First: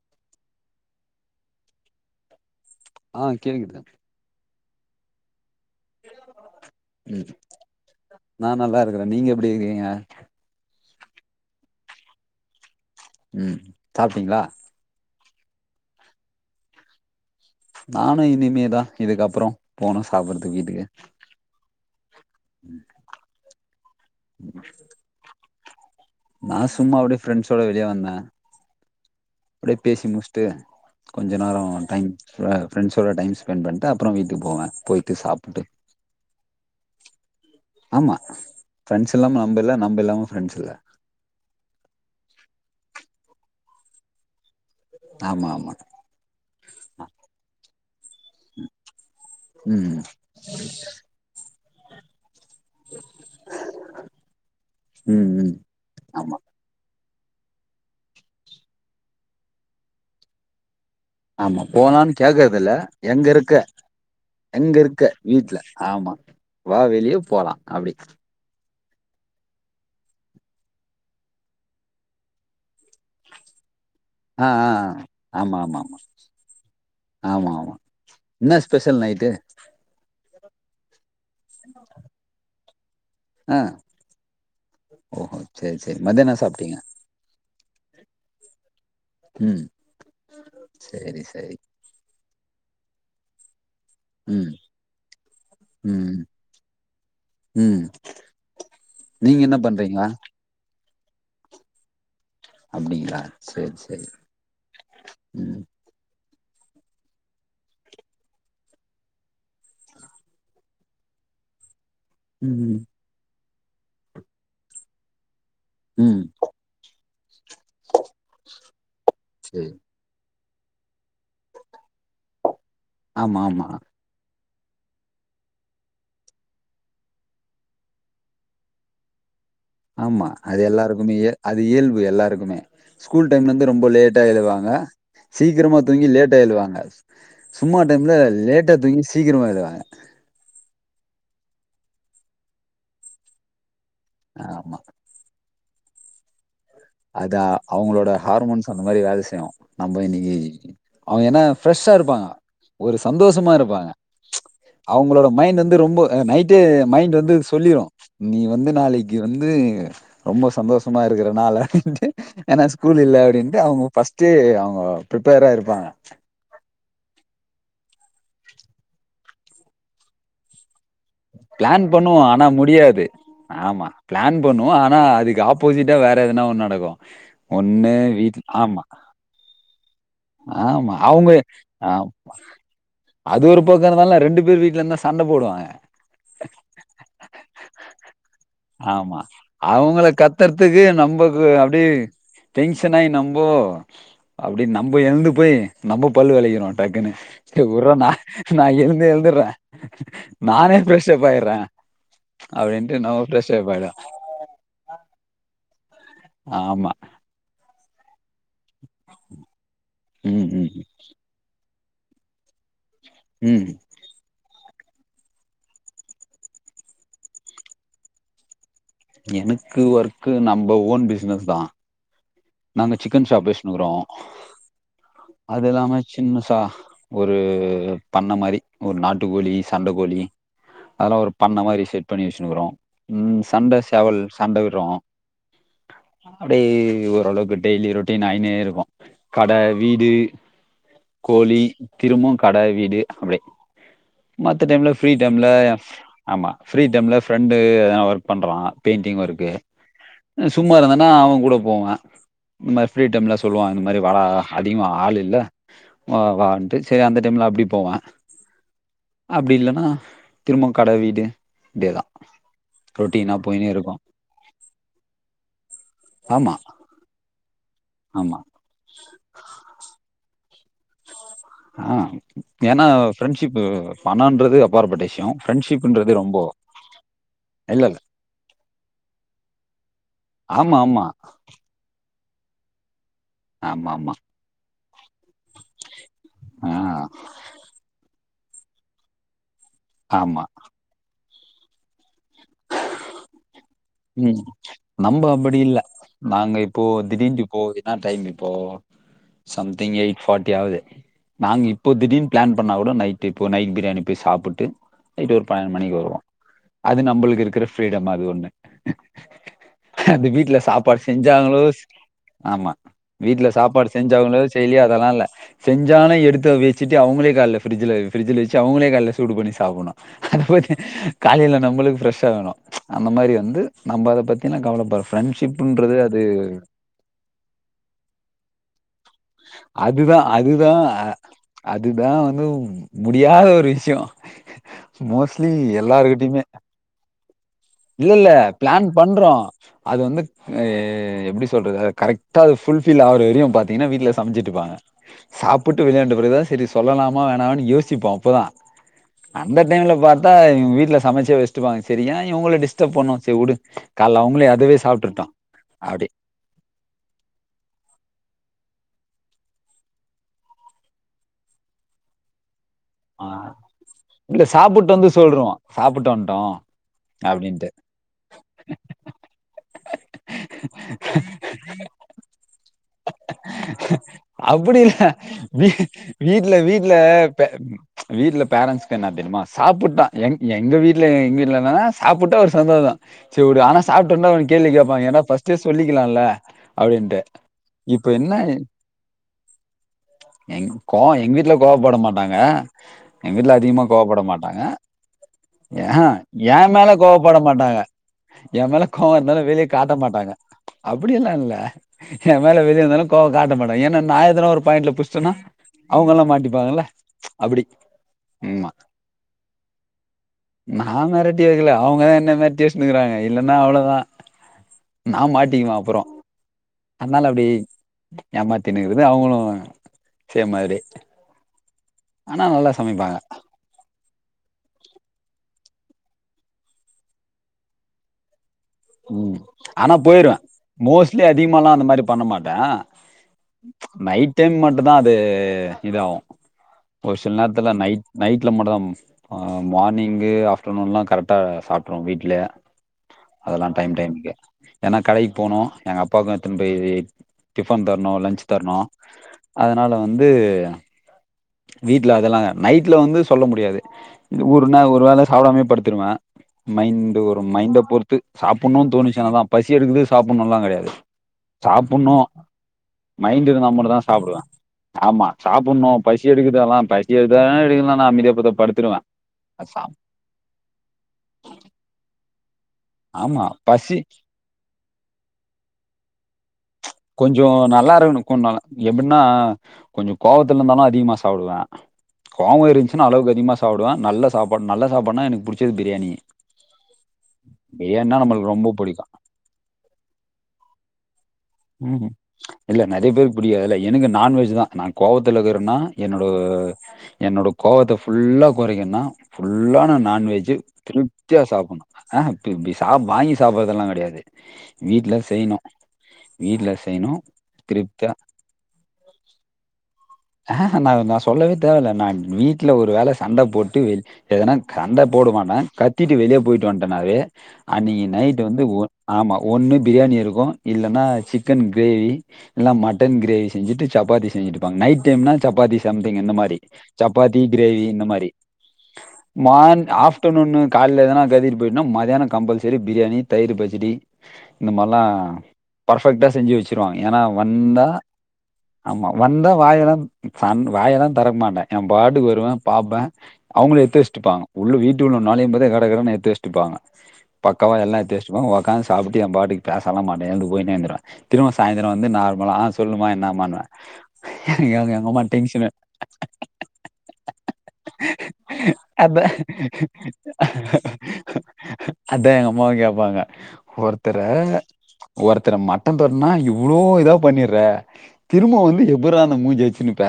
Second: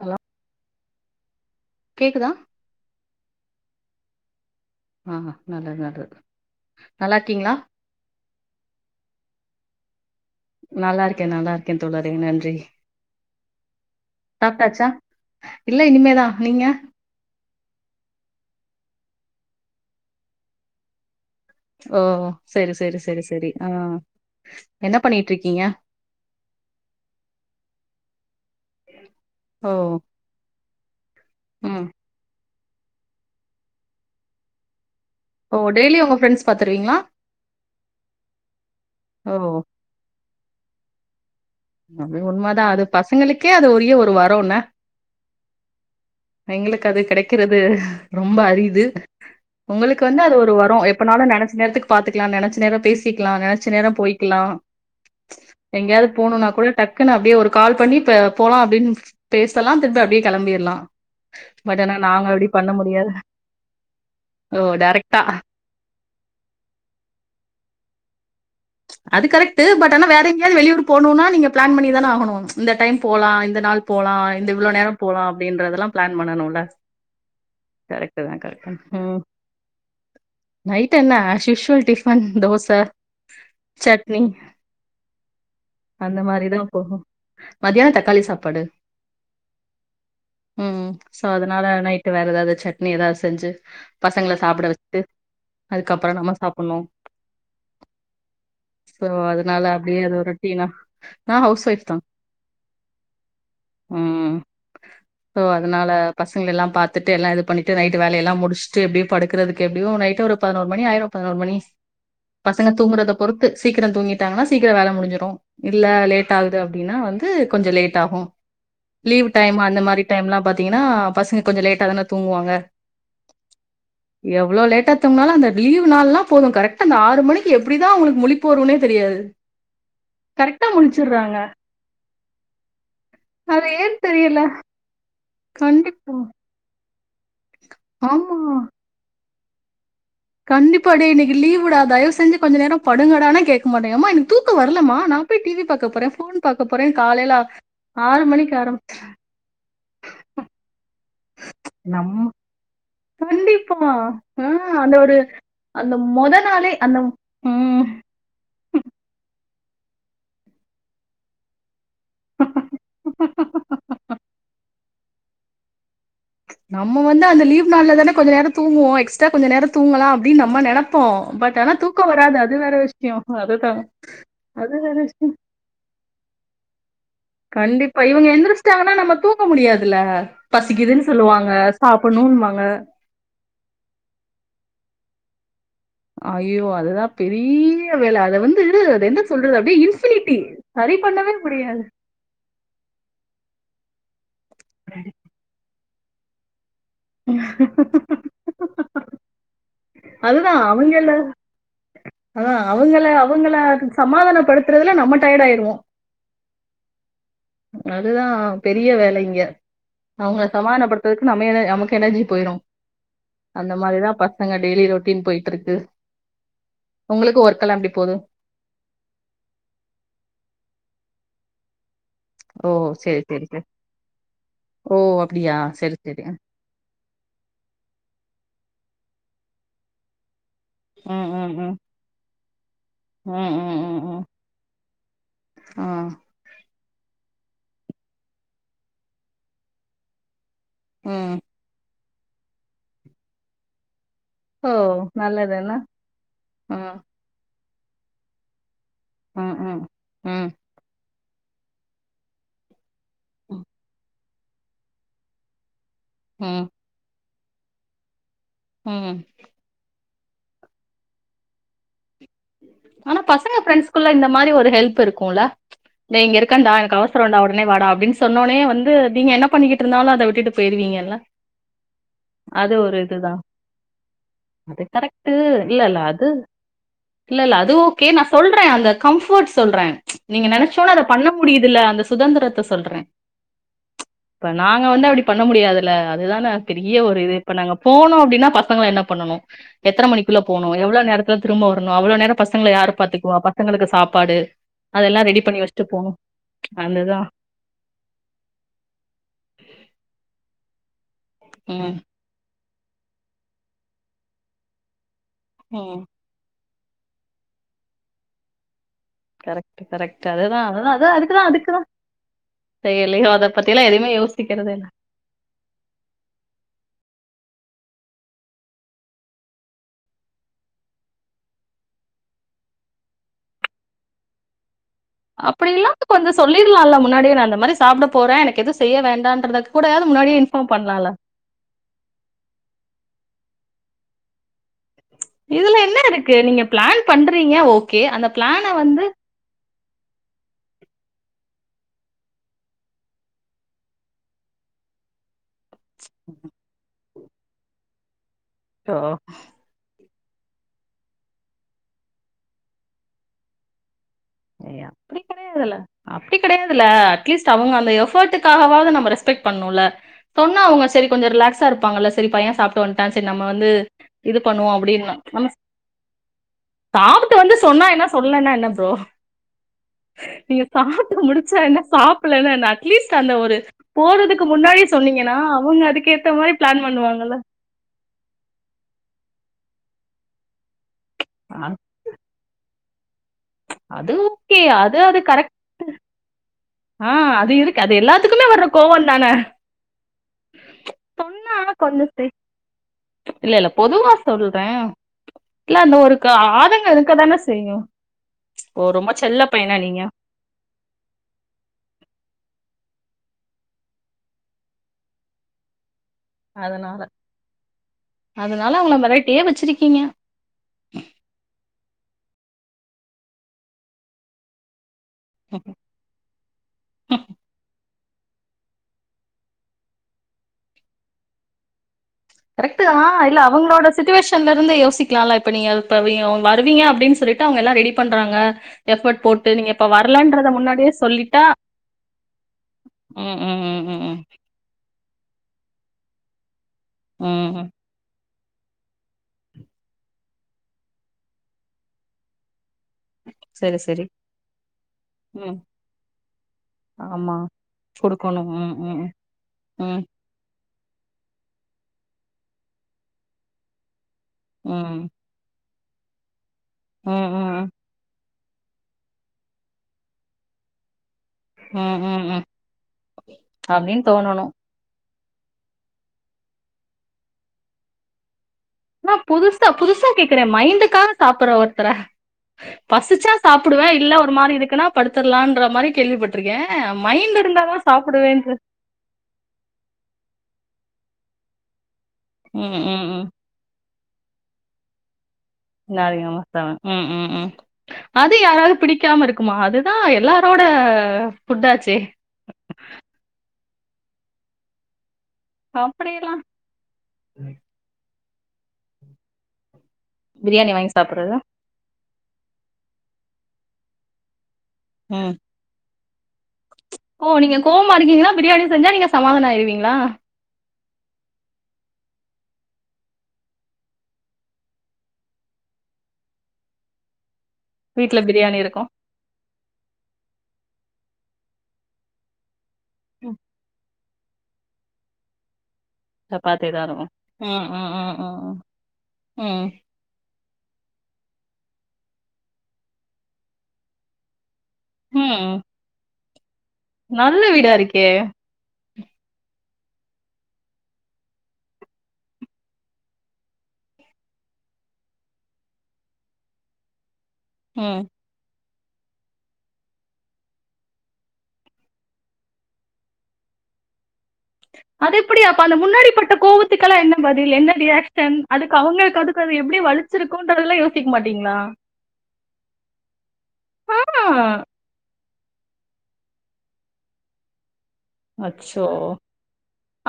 Hello கேக்குதா ஆ கேட்குது ஆ நல்லது நல்லது நல்லா ம் இருக்கீங்களா நா நல்லா இருக்கறே நீங்க எப்டி இருக்கீங்க நல்லா இருக்கேன் நல்லா இருக்கேன் தோழரே நன்றி ம் சாப்ட்டீங்களா சாப்ட்டாச்சா இல்ல இனிமேதா நீங்க நானு இனிமேதா இதுக்கப்புற போனு சாப்பறதுக்கு வீட்டுக்கு ஓ செரி செரி செரி செரி ஆ என்ன பண்ணிட்ருக்கீங்க நா சும்மா அப்டியே ஃப்ரெண்ட்ஸோட வெளியே வந்தே ம் அப்டியே பேசி முடிச்சுட்டு கொஞ்ச நேர ம் டைம் ஆ ப்ரண்ட்சோட டைம் ஸ்பெண்ட் பண்ணிட்டு அப்ற வீட்டுக்கு போவே போய் ஓ டெய்லி ஒங்க ஃப்ரெண்ட்ஸ் பாத்துருவீங்களா ஆமா ஃரெண்ட்ஸ் இல்லாம நம்ம ஓ இல்ல நம்ம இல்லாம ஃப்ரெண்ட்ஸ் இல்ல அ உண்மதா அது பசங்களுக்கே உரிய ஒரு வர ன்ன ஆமா ஆமா எங்களுக்கு அது கெடைக்கிறது ரொம்ப அரிது ம் உங்களுக்கு வந்து அது ஒரு வர எப்போனாலு நெனைச்ச நேரத்துக்கு பாத்துக்கலா நெனைச்ச நேர பேசிக்கலா நெனைச்ச நேர போயிக்கலா ஆ ம் ம் ஆமா டக்குன்னு அப்டியே ஒரு கால் பண்ணி ப போலா அப்டின்னு பேசலா திருப்ப அப்டியே கெளம்பிடலா ஆமா போலான்னு கேக்குறதுல எங்க இருக்க ஓ எங்க இருக்க டைரக்டா வீட்ல ஆமா வா வெளியே போலா அப்டி ஆஹ அது கரெக்ட்டு பட் ஆன வேற எங்கேயாவது வெளியூர் போனும்னா நீங்க பிளான் பண்ணிதான ஆகணு இந்த டைம் போலா இந்த நாள் போலா ஆ இந்த ஆ இவ்ளவு நேர போகலா ஆமா ஆமா அப்டின்றதெல்லா ஆமா பிளான் பண்ணனும்ல ஆமா ஆமா கரெக்ட்டுதா என்ன கரெக்ட் ஸ்பெஷல் ம் நைட்டு நைட் என்னா அஸ்யூசுவல் டிஃபன் தோச ஆ சட்னி ஓஹோ சேரி சேரி அந்த மதியம் என்ன மாரிதா சாப்ட்டீங்க போகு மதியான தக்காளி சாப்பாடு ம் ம் ம் சேரி சோ சேரி அதனால நைட் வேற ஏதாவது சட்னி ஏதாவது செஞ்சு பசங்கள ம் சாப்பிட வச்சுட்டு ம் அதுக்கப்பறமா நம்ம சாப்பணு ம் சோ நீங்க என்ன அதனால அப்டியே பண்றீங்களா அது ரொட்டீனா நா ஹவுஸ் ஒய்ப் தா அப்டிங்களா சேரி சேரி ம் பசங்க எல்லா பாத்துட்டு எல்லா இது பண்ணிட்டு நைட்டு வேல எல்லா முடிச்சுட்டு எப்டியு படுக்கிறதுக்கு எப்டியு நைட்டு ஒரு பதினோருமணி ஆய்ரு ஒரு மணி ம் தூங்குறத பொறுத்து சீக்கிர தூங்கிட்டாங்கா சீக்கிர வேல முடி்சிடு இல்ல ம் லேட் ஆகுது அப்டின்னா வந்து கொஞ்ச லேட்டாகு லீவ் டைம் சேரி அந்த மாரி டைம்லா பாத்தீங்கன்னா பசங்க கொஞ்ச லேட்டா தான தூங்குவாங்க ஆமா ஆமா யோ அவ்ளோ லேட்டாத் தூங்னாலு அந்த லீவ் நாள்னா போது கரக்டா அந்தாறு மணி எப்டிதா அவுங்ளுக்கு முலிப்பு வருனே தெரியாது ஆமா அது கரெக்டா எல்லாருக்குமேயே முழிச்சிடுறாங்க அது இயல்பு எல்லாருக்குமே ஸ்கூல் அது டைம்லந்து ரொம்ப ஏன்னு லேட்டா தெரியல எழுவாங்க சீக்கிரமா தூங்கி கண்டிப்பா லேட்டா எழுவாங்க சும்மா டைம்ல ஆமா லேட்டா தூங்கி சீக்கிரமா எழுவாங்க கண்டிப்பா டே இன்னக்கி லீவ் டா தயவு செஞ்சு கொஞ்ச நேர படுங்கடான கேக் மாட்டேயிங் எனக்கு தூக்க ஆமா வரலமா நா போய் டி வி பாக்க போற ஃபோன் பாக்க போறே அது காலைல அ- ஆறு மணிக்கு ஆரம்பிச் நம்ப இன்னக்கி அவுங்க என்ன ஃப்ரெஷா நம்ம இருப்பாங்க ஒரு சந்தோஷமா கண்டிப்பா இருப்பாங்க ஆஹ் அந்த ஒரு அவுங்களோட மைண்டு வந்து அந்த ரொம்ப அ முத நைட்டே நாளே அந்த மைண்டு வந்து சொல்லிடு உம் நீ வந்து நாளக்கி வந்து ரொம்ப சந்தோஷமா இருக்றநால ஏன்னா ஸ்கூல் இல்ல அப்படின்ட்டு அவுங்க ஃபர்ஸ்ட்டே அவுங்க பிரிப்பேரா இருப்பாங்க நம்ம வந்து அந்த லீவ் நால தான கொஞ்சநேர தூங்குவோ எக்ஸ்ட்ரா கொஞ்ச நேர தூங்கல அப்டின் நம்ம நெனப் பிளான் பண்ணுவோ ஆனா முடியாது விஷயம் அதுதான் ஆமா பிளான் பண்ணுவோ அது வேற ஆனா விஷயம் அதுக்கு ஆப்போசிட்டா வேற எதுனா ஒண்ணு நடக்கு ஒண்ணு கண்டிப்பா வீட்டு ஆமா இதுல ஆமா பசிக்குதுனு அவங்க சொல்வாங்க ஆ சாப்புண்ணுனு வாங்க அது ஒரு பக்கோ இருந்தாலும் ரெண்டு பேர் வீட்ல இருந்தா சண்ட போடுவாங்க ஐயோ அதுதா பெரிய வேல அத வந்து அத என்ன சொல்றது அது இன்ஃபினிட்டி இல்ல சரி பண்ணவே நம்பக்கு அப்டே முடியாது. டென்ஷன் ஆயி நம்போ அப்டி நம்ப எழுந்து போய் நம்ப பல்லு வெளக்கிறோன் டக்குன ஏ உர்றா நா நா எழுந்து எழுந்தர்ற அதுதா அவுங்க எல்லாரு ஆ அப்டின்ட்டு அவுங்கள நம்ம ஃப்ரெஷ் அவுங்கள அப் ஆயிடுவோ சமாதானப்படுத்துறதுல நம்ம டயர்ட் ஆயிருவோ ஆமா அதுதா பெரிய வேல இங்க அவுங்கள ம் ம் சமாதனப்படுத்ததுக்கு நம்ம எத நமக்கு எனர்ஜி போயிறு ம் அந்த மாரிதா பசங்க டெய்லி ரொட்டின் போய்ட்டுருக்கு உங்களுக்கு ஒர்க்கெல்லா எப்டி போது எனக்கு ஒர்க்கு நம்ப ஓன் பிசினஸ்தா ஓ! நாங்க சரி, சிக்கன் சரி, ஷாப் சரி. வெச்னுருக்றோ ஓ! அப்படியா? அது சரி, இல்லாம சரி. சின்னசா ஒரு பண்ண மாரி ஒரு நாட்டுக்கோழி சண்ட கோழி அதெலா ம், ஒரு ம், பண்ண ம். மாரி செட் பண்ணி வெச்னுக்றோ ம் சண்ட சேவல் சண்ட விடுறோ ஆ, அப்டே ஓரளவுக்கு டெய்லி ரொட்டீன் ஆய்னே இருக்கு கட வீடு ம். கோழி திரும்பவு கட வீடு அப்டி மத்த ஓ! டைம்ல ஃப்ரீ டைம்ல நல்லது என்ன? ஆமா ஃப்ரீ ம், டைம்ல ஃப்ரெண்டு எதனா ஒர்க் பண்றா பெயிண்டிங் ஒர்க்கு ம், ம். ம். சும்மா இருந்தனா அவங் கூட போவ இந்த மார் ஃப்ரீ டைம்ல சொல்வா இந்த மாரி வாடா அதிகமா ஆள் இல்ல வா ம் வான்ட்டு சேரி அந்த டைம்ல அப்டி போவ ம் அப்டி இல்லன்னா திரும்ப கட வீடு இப்டியேதா ஆனா ரொட்டீனா பசங்க போயினே இருக்கு ஃப்ரெண்ஸ்க்குள்ள இந்த மாரி ஒரு ஹெல்ப் இருக்குல்ல டே இங்க ஆமா இருக்கண்டா எனக்கு அவசரன்டா உடனே வாடா அப்டினு ஆமா சொன்னோனே வந்து நீங்க என்ன பண்ணிக்கிட்டு இருந்தாலு அத விட் டுட்டு போயிருவிங்கல்ல ஆ ஏனா ஃப்ரெண்ட்ஷிப் பணோன்றது அது அப்பாற்ப்பட்ட விஷய கரெக்ட்டு இல்ல இல்ல ஃப்ரெண்ட்ஷிப்ன்றது அது ரொம்ப இல்ல ல்லல அது ஓகே நா சொல்ற அந்த கம்ஃபர்ட் சொல்ற நீங்க ஆமா, நினச்சோன அத ஆமா. பண்ண முடியுதுல இந்த சுதந்திரத்த சொல்ற ஆமாமா நாங்க வந்து அப்படி பண்ண முடியாதுல்ல அதுதா ஆ, பெரிய ஒரு இது இப்ப நாங்க போனோ அப்டின்னா பசங்கள என்ன பண்ணனு எத்தன மணிக்குள்ள ஆமா. போணு எவ்ளோ நேரத்துல திரும்ப வரணு அவ்ளோ நேர பசங்கள யாரு பாத்துக்குவா பசங்களகு சாப்பாடு ம். அதெல்லா நம்ப ரெடி அப்படி பண்ணி இல்ல. வச்சிட்டு போனு நாங்க இப்போ அந்ததா திடீர்ன்ட்டு இப்போ என்ன டைம் இப்போ சம்திங் எயிட் பார்ட்டி ஆகுது நாங்க இப்போ ம் திடீர்னு பிளான் பண்ணா கூட நைட் இப்போ நைட் பிரியாணி போய் சாப்பிட்டு இட்டு ஒரு பன்னண்டு மணிக்கு ம் வருவோ அது நம்பளுக்கு இருக்குற ஃப்ரீடம் அது ஒன்னு கரெக்ட் கரெக்ட் அது வீட்டுல அதுதா அதுதா சாப்பாடு அதா அதுக்குதா செஞ்சாங்ளோ அதுக்குதா ஆமா செயலியோ அத வீட்ல பத்திலா சாப்பாடு எதுவுமே செஞ்சவங்களோ யோசிக்கிறதே செய்லியோ அதல்லா இல்ல செஞ்சாலு எடுத்து வச்சுட்டு அவங்களே காலைல ஃபிரிஜுலே ஃபிரிஜுலே வச்சு அவங்களே காலையில் சூடுபண்ணி சாப்புட்ணு அத பத்தி காலைல நம்பளுக்கு ஃபிரஷ் வேணு அந்த மாதுரி வந்து நம்ப அத பத்தில்லா கவலப் பட அப்படி இல்லா கொஞ்ச சொல்லிடலா இல்ல முன்னாடியே நா அந்த மாரி சாப்புட போறே எனக்கு எதுவு செய்ய வேண்டாம்றதே கூடா த அதுதா அதுதா வந்து முடியாத ஒரு விஷ்யோ மோஸ்லி இதுல என்ன இருக்கு எல்லாருகிட்டயுமே நீங்க பிளான் பண்றீங்க ஓகே அந்த இல்லல்ல பிளான ப்ளான் வந்து பண்றோ அது வந்து எப்டி சொல்றது கரெக்டா ஃபுஃபில் ஆவுரவரயு பாத்தீங்கனா வீட்ல சமச்சிட்டுருப்பாங்க சாப்ப விட்டு விளையாண்ட பிறகு தா சரி சொல்லலாமா வேணாமான்னு யோசிப்போ அப்பதா அச்சோ அந்த டைம்ல பாத் எங்க வீ்ட்ல சமைச்சு வச்சுட்டுருப்பாங்க சரி ஏ இவங்கள டிஸ்ட்ரப் பண்ணனு சரி உடு அப்டி கடையாதுல அப்டி கடையாதுல அட்லீஸ்ட் அவங்க அந்த எஃபோ ர்ட்டு அதுக்காகவாது நம்ம ரெஸ்பெக்ட் பண்ணனுல்ல சொன்னா அவங்க சரி கொஞ்ச ரிலாக்ஸா இருப்பாங்கல்ல சரி பைய சாப் ட்டு வன்ட்டா ஆ செரி நம்ம வந்து இது இல்ல பண்ணுவோ சாப்புட்டு அப்படின்னு வந்து நம்ம சொல்ருவோ சாப்புட்டு வந்ட்டோ சாப்புட்டு வந்து அப்டின்ட்டு சொன்னா என்ன சொல்லேன்னா என்ன ஃப்ரோ நீங்க சாப்ட்டு முடிச்சா என்ன சாப்புலேன்னா என்ன அட்லீஸ்ட் அந்த ஒரு போறதுக்கு அப்டி முன்னாடி இல்ல சொன்னீங்க வீ வீட்ல வீட்ல பே வீட்ல ஃபேரன்ட்ஸ்கு என்ன தெரியுமா சாப்புட்டா எங் எங்க வீட் ல இங்க வீட்ல அ என்னன்னா சாப்புட்டா ஒரு சந்தோஷோ செரி வுடு ஆனா அது சாப்புட்டு வந்தா ஒரு ஓகே கேள்வி அது கேட்பாங்க அது ஏன்டா கரெக்ட் ஃபர்ஸ்ட்டே சொல்லிக்கலால்ல ஆ அப்டின்ட்டு அது இருக்கு அது இப்ப என்ன எல்லாத்துக்குமே வர்ற கோவந் தான எங் கோவோ எங்க வீட்டுல சொன்னா கோவப்பட கொஞ்ச செய் மாட்டாங்க எங்க வீட்டுல இல்ல இல்ல அதிகமா பொதுவா கோவப்பட மாட்டாங்க சொல்றே இல்ல ஏ அந்த ஒரு க ஏன் ஆதங்க மேல இருக்கதான கோவப்பட செய்யு மாட்டாங்க ஏ மேல ஓ ரொம்ப கோவோ செல்ல இருந்தாலு வெளிய பையனா காட்ட நீங்க மாட்டாங்க அப்டி எல்லா இல்ல ஏ மேல வெளிய வந்தாலு கோவ காட்ட மாட்டாங்க ஏன்னா நா எதனா ஒரு பாயிண்ட்ல புடிச்சிட்டேன்னா அவுங்கல்லா மாட்டிப்பாங்கல்ல அதனால அப்புடி ஆமா அதனால அவங்கள மெரட்டியே வச்சிருக்கீங்க நா மெரட்டி வெக்கல அவுங்க தா என்ன மெரட்டி வச்சு இன்னுக்குறாங்க இல்லன்னா அவ்ளோதா நா மாட்டிக்குவே அப்பறோ அதுனால அப்டி ஏமாத்தினுங்கிறது அவுங்களு செய்ற மாரி கரெக்டு தா இல்ல அவுங்களோட சிச்சுவேஷன்ல இருந்து யோசிக்கலால்ல இப்ப நீங்க இப்ப நீங்க ஒன் வருவீங்க அப்டின்னு சொல்லிட்டு அவுங்க எல்லாம் ரெடி பண்றாங்க எஃபர்ட் ம் போட்டு நீங்க இப்ப ஆனா போயிருவே வரலன்றத முன்னாடியே மோஸ்ட்லி சொல்லிட்டா அதிகமால்லா அந்த மாரி பண்ண மாட்டே ம் ம் ம் ம் ம் நைட் டைம் மட்டுந்தா அது இது இதாகும் ஒரு சில ம் ம். நேரத்துல நைட் நைட்ல மட்டுந்தா மா மார்னிங்கு ஆப்டர்நூன்லா கரெக்டா சாப்ட்டுருவோ வீட்ல அதல்லா சரி டைம் சரி டைமுக்கு ஏன்னா கடைக்கு ம் போனோ எங்க அப்பாவுக்கு எடுத்துன்னு போய் இ ஆமா டிஃபன் தரணு லஞ்ச் கொடுக்கணும் ம் தரணு ம் அதுனால ம் வந்து வீட்டுல அதெல்லா நைட்ல வந்து சொல்ல முடியாது ஒரு ம் நா ஒரு ம் வேள சாப்புடாமயே படுத் ருவே மைண்ட் ம் ஒரு மைண்ட பொறுத்து சாப்புன்னு தோணுச்சுனாதா பசி எடுக்குது சாப்புடணுனெல்லா கெடையாது ம் சாப்புன்ணு ம் ம் மைண்ட் இருந்தா மட்டுந்தா அப்படின்னு சாப்புடுவே தோணணும் ஆமா சாப்புன்னு பசி எடுக்குதுதால்லா பசி எடுத்தா எடுக்கலைனா அமைதியா பதுப் நான் புதுசா புதுசா கேக்குறேன் மைண்டுக்காகது சாப்பிடுற ஒருத்தரை பசிச்சா ஆமா சாப்பிடுவேன் பசி இல்லே ஒரு மாதிரி இருக்குன்னா படுத்தர்லான் மாதிரி கேள்விப்பட்டிருக்கேன் மைண்ட் கொஞ்சம் இருந்தாதான் நல்லா சாப்பிடுவேன்ற இருக்கணும் எப்படின்னா கொஞ்சம் கோவத்துல இருந்தாலும் அதிகமா சாப்டுவேன் கோவம் ம் ம் இருந்துச்சுன்னா ம் அளவுக்கு அதிகமா சாப்டுவேன் நல்ல சாப்பாடு நல்ல சாப்பாட்னா எனக்கு புடிக் நா அதிகமா தாவே ம் ம் ம் பிரியாணினா அது நம்மளுக்கு ரொம்ப யாராவது புடிக்கு பிடிக்காம இருக்குமா அதுதா எல்லாரோட ஃபுட்டாச்சே ம் இல்ல நெறைய பேருக்கு புடிக்காதுல்ல எனக்கு நான்வெஜ் தா நா கோவத் துல இருக்குறேனா என்னோட அப்படியெல்லா என்னோட கோபத்த ஃபுல்லா கொறைக்கனுன்னா ஃபுல்லா நான் நான்வெஜ்ஜு பிரியாணி வாங்கி சாப்பிடுறது திருப்தியா சாப்பிட்ணு ஆ இப்டி இப்டி சாப்றது வாங்கி சாப்புறதெல்லா கெடையாது வீட்ல ம் செய்ணு ஓ நீங்க கோவமா இருக்கீங்களா பிரியாணி செஞ்சா நீங்க சமாதானோ ஆயிருவீங்களா நா நா சொல்லவே தேவயில்ல நா வீட்டுல ஒரு வேல சண்ட போட்டு வெளி எதனா கண்ட போடமாட்டே கத்திட்டு வெளிய போயிட்டு வன்ட்டனாவே அ நீங்க வீட்ல நைட் பிரியாணி வந்து இருக்கும் ஆமா ஒண்ணு பிரியாணி இருக்கு இல்லன்னா சிக்கன் க்ரேவி இல்லனா மட்டன் ம், க்ரேவி செஞ்சுட்டு சப்பாத்தி செஞ்சுட்ருப்பாங்க நைட் டைம்னா சப்பாத்தி சம்திங் இந்த மாரி சப்பாத்தி தான் இருக்கும் சப்பாத்தி ம் கிரேவி ம் இந்த ம் மாரி ம் ம் மார் ஆப்டர்நூனு கால்ல எதனா கதிட்டு போய்டனா மத்தியானோ கம்பல்சரி பிரியாணி தயிர் பச்சிடி இந்த மார்லா ம் ம். பர்ஃபெக்ட்டா செஞ்சு வச்சுருவாங்க ஏன்னா நல்ல வீடா வந்தா இருக்கே ஆமா வந்தா வாயெல்லா சண் வாயெல்லா தொறக்க மாட்டே ஏ பாட்டுக்கு வருவே பாப்பே அவுங்களே எடுத்து வச்சுட்ருப்பாங்க உள்ள வீட்டு உள்ள நொளையும் போதே கட கடனு எடுத்து வச்சுட்ருப்பாங்க பக்கவா எல்லா ம் எத்து வச்ருப்பாங்க ஒக்காந்து சாப்ட்டு என் பாட்டுக்கு பேசலா மாட்டே எழுந்து போயினேந்துருவே திரும்ப சாயந்திர வந்து நார்மலா அ சொல்லுமா என்னாமான்னுவே அது எப்டி அப்ப அந்த முன்னாடி பட்ட கோவத்துக்கெல்லா என்ன பதில் என்ன ரியாகஷன் அதுக்கு அவுங்க மாட்டீங்களா அதா எங்க அம்மாவு கேப்பாங்க ஒருத்தர் ஆ, த ஒருத்தர மட்ட தட்னா இவ்ளோ இதா பண்ணிர்ற திரும்ம வந்து அச்சோ எப்புரா அந்த மூஞ்ச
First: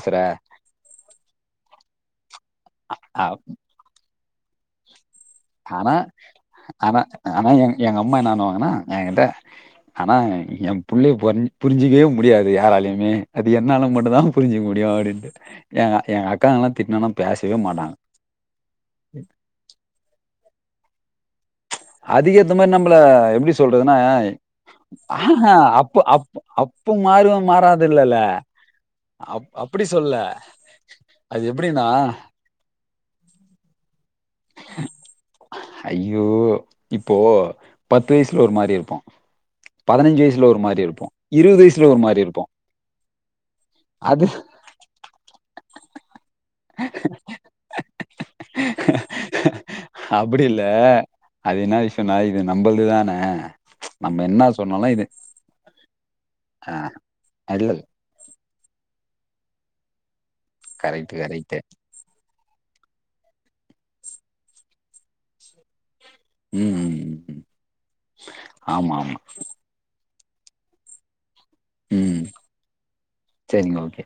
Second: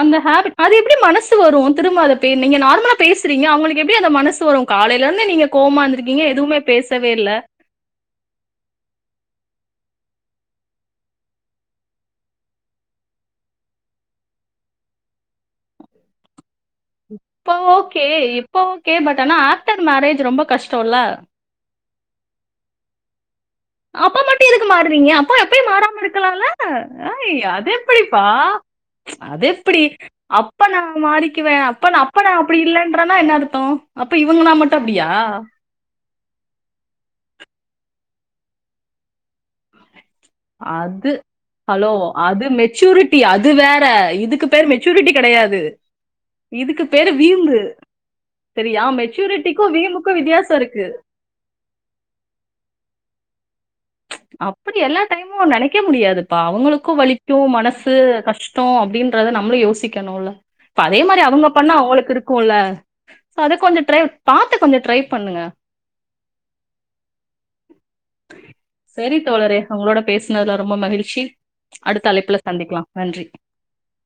அந்த ஹேபி அது எப்டி மனசு வரு திரும்ப அத பே நீங்க நார்மலா அ பேசுறீங்க அவங்களுக்கு எப்டி அந்த மனசு வரு காலைலர்ந்து நீங்க கோவமா ஆனா இருந்துருக்கீங்க எதுமே ஆனா பேசவே இல்ல ஆனா எங் எங்க அம்மா என்ன பண்ணுவாங்கன்னா என்கிட்ட ஆனா ஏன் புள்ளைய பொர் புரிஞ்சிக்கவே முடியாது யாராலயுமே அது என்னால மட்டுந்தா புரிஞ்சிக்க முடியு அடின்ட்டு ஏங்க ஏங் அக் இப்ப ஓகே இப்ப ஓகே பட் ஆனா ஆஃப்டர் மேரேஜ் ரொம்ப கஷ்டொல்ல அதுக்கேத்த மாரி நம்ள எப்டி சொ அப்ப மட்டு எதுக்கு மார்றீங்க அப்ப அப்பயு மாறாம அப்ப அப் இருக்கலால அப்ப மாறுவ அய் அது மாறாதில்லல்ல எப்டிப்பா அது அப் எப்டி அப்டி சொல்ல அப்ப நா அது மாறிக்குவே எப்டின்னா அப்ப நா அப்ப நா அப்டி இல்லன்றனா என்ன அர்த்தோ ஐயோ இப்போ பத்து வய்ஸ்ல ஒரு மாரி இருப்போ ல்ல ஒரு மாரி இருப்போ அது இரு ஹலோ அது மெச்சூரிட்டி அது வேற அது இதுக்கு பேரு மெச்சூரிட்டி கெடையாது இதுக்கு பேரு வீம்பு செரியா மெச்சூரிட்டிக்கு வீம்புக்கு அப்டி வித்தியாசொ இல்ல இருக்கு அது என்ன விஷயன்னா இது நம்புல்து தான அப்டி எல்லா டைமு நெனைக்க முடியாதுப்பா ஆ அவங்குளுக்கு வலிக்கு இல்ல மனசு கஷ்டொ அப்டின் கிறத நம்ளு யோசிக்கணுல இப்ப அதே கரெக்ட்டு மாரி அவங்க கரெக்ட்டு பண்ணா அவங்களுக்கு இருக் க்குல அத கொஞ்சோ ட்ரை பாத்து கொஞ்சோ ட்ரை பண்ணுங்க ம் ம் ம் ம் செரி தோழரே ஒங்ளோட பேஸ்னதுல ரொம்ப மகிழ்ச்சி அடுத்த ம் அழைப்புல சந்திக்கலா நன்றி சரிங்க ஓகே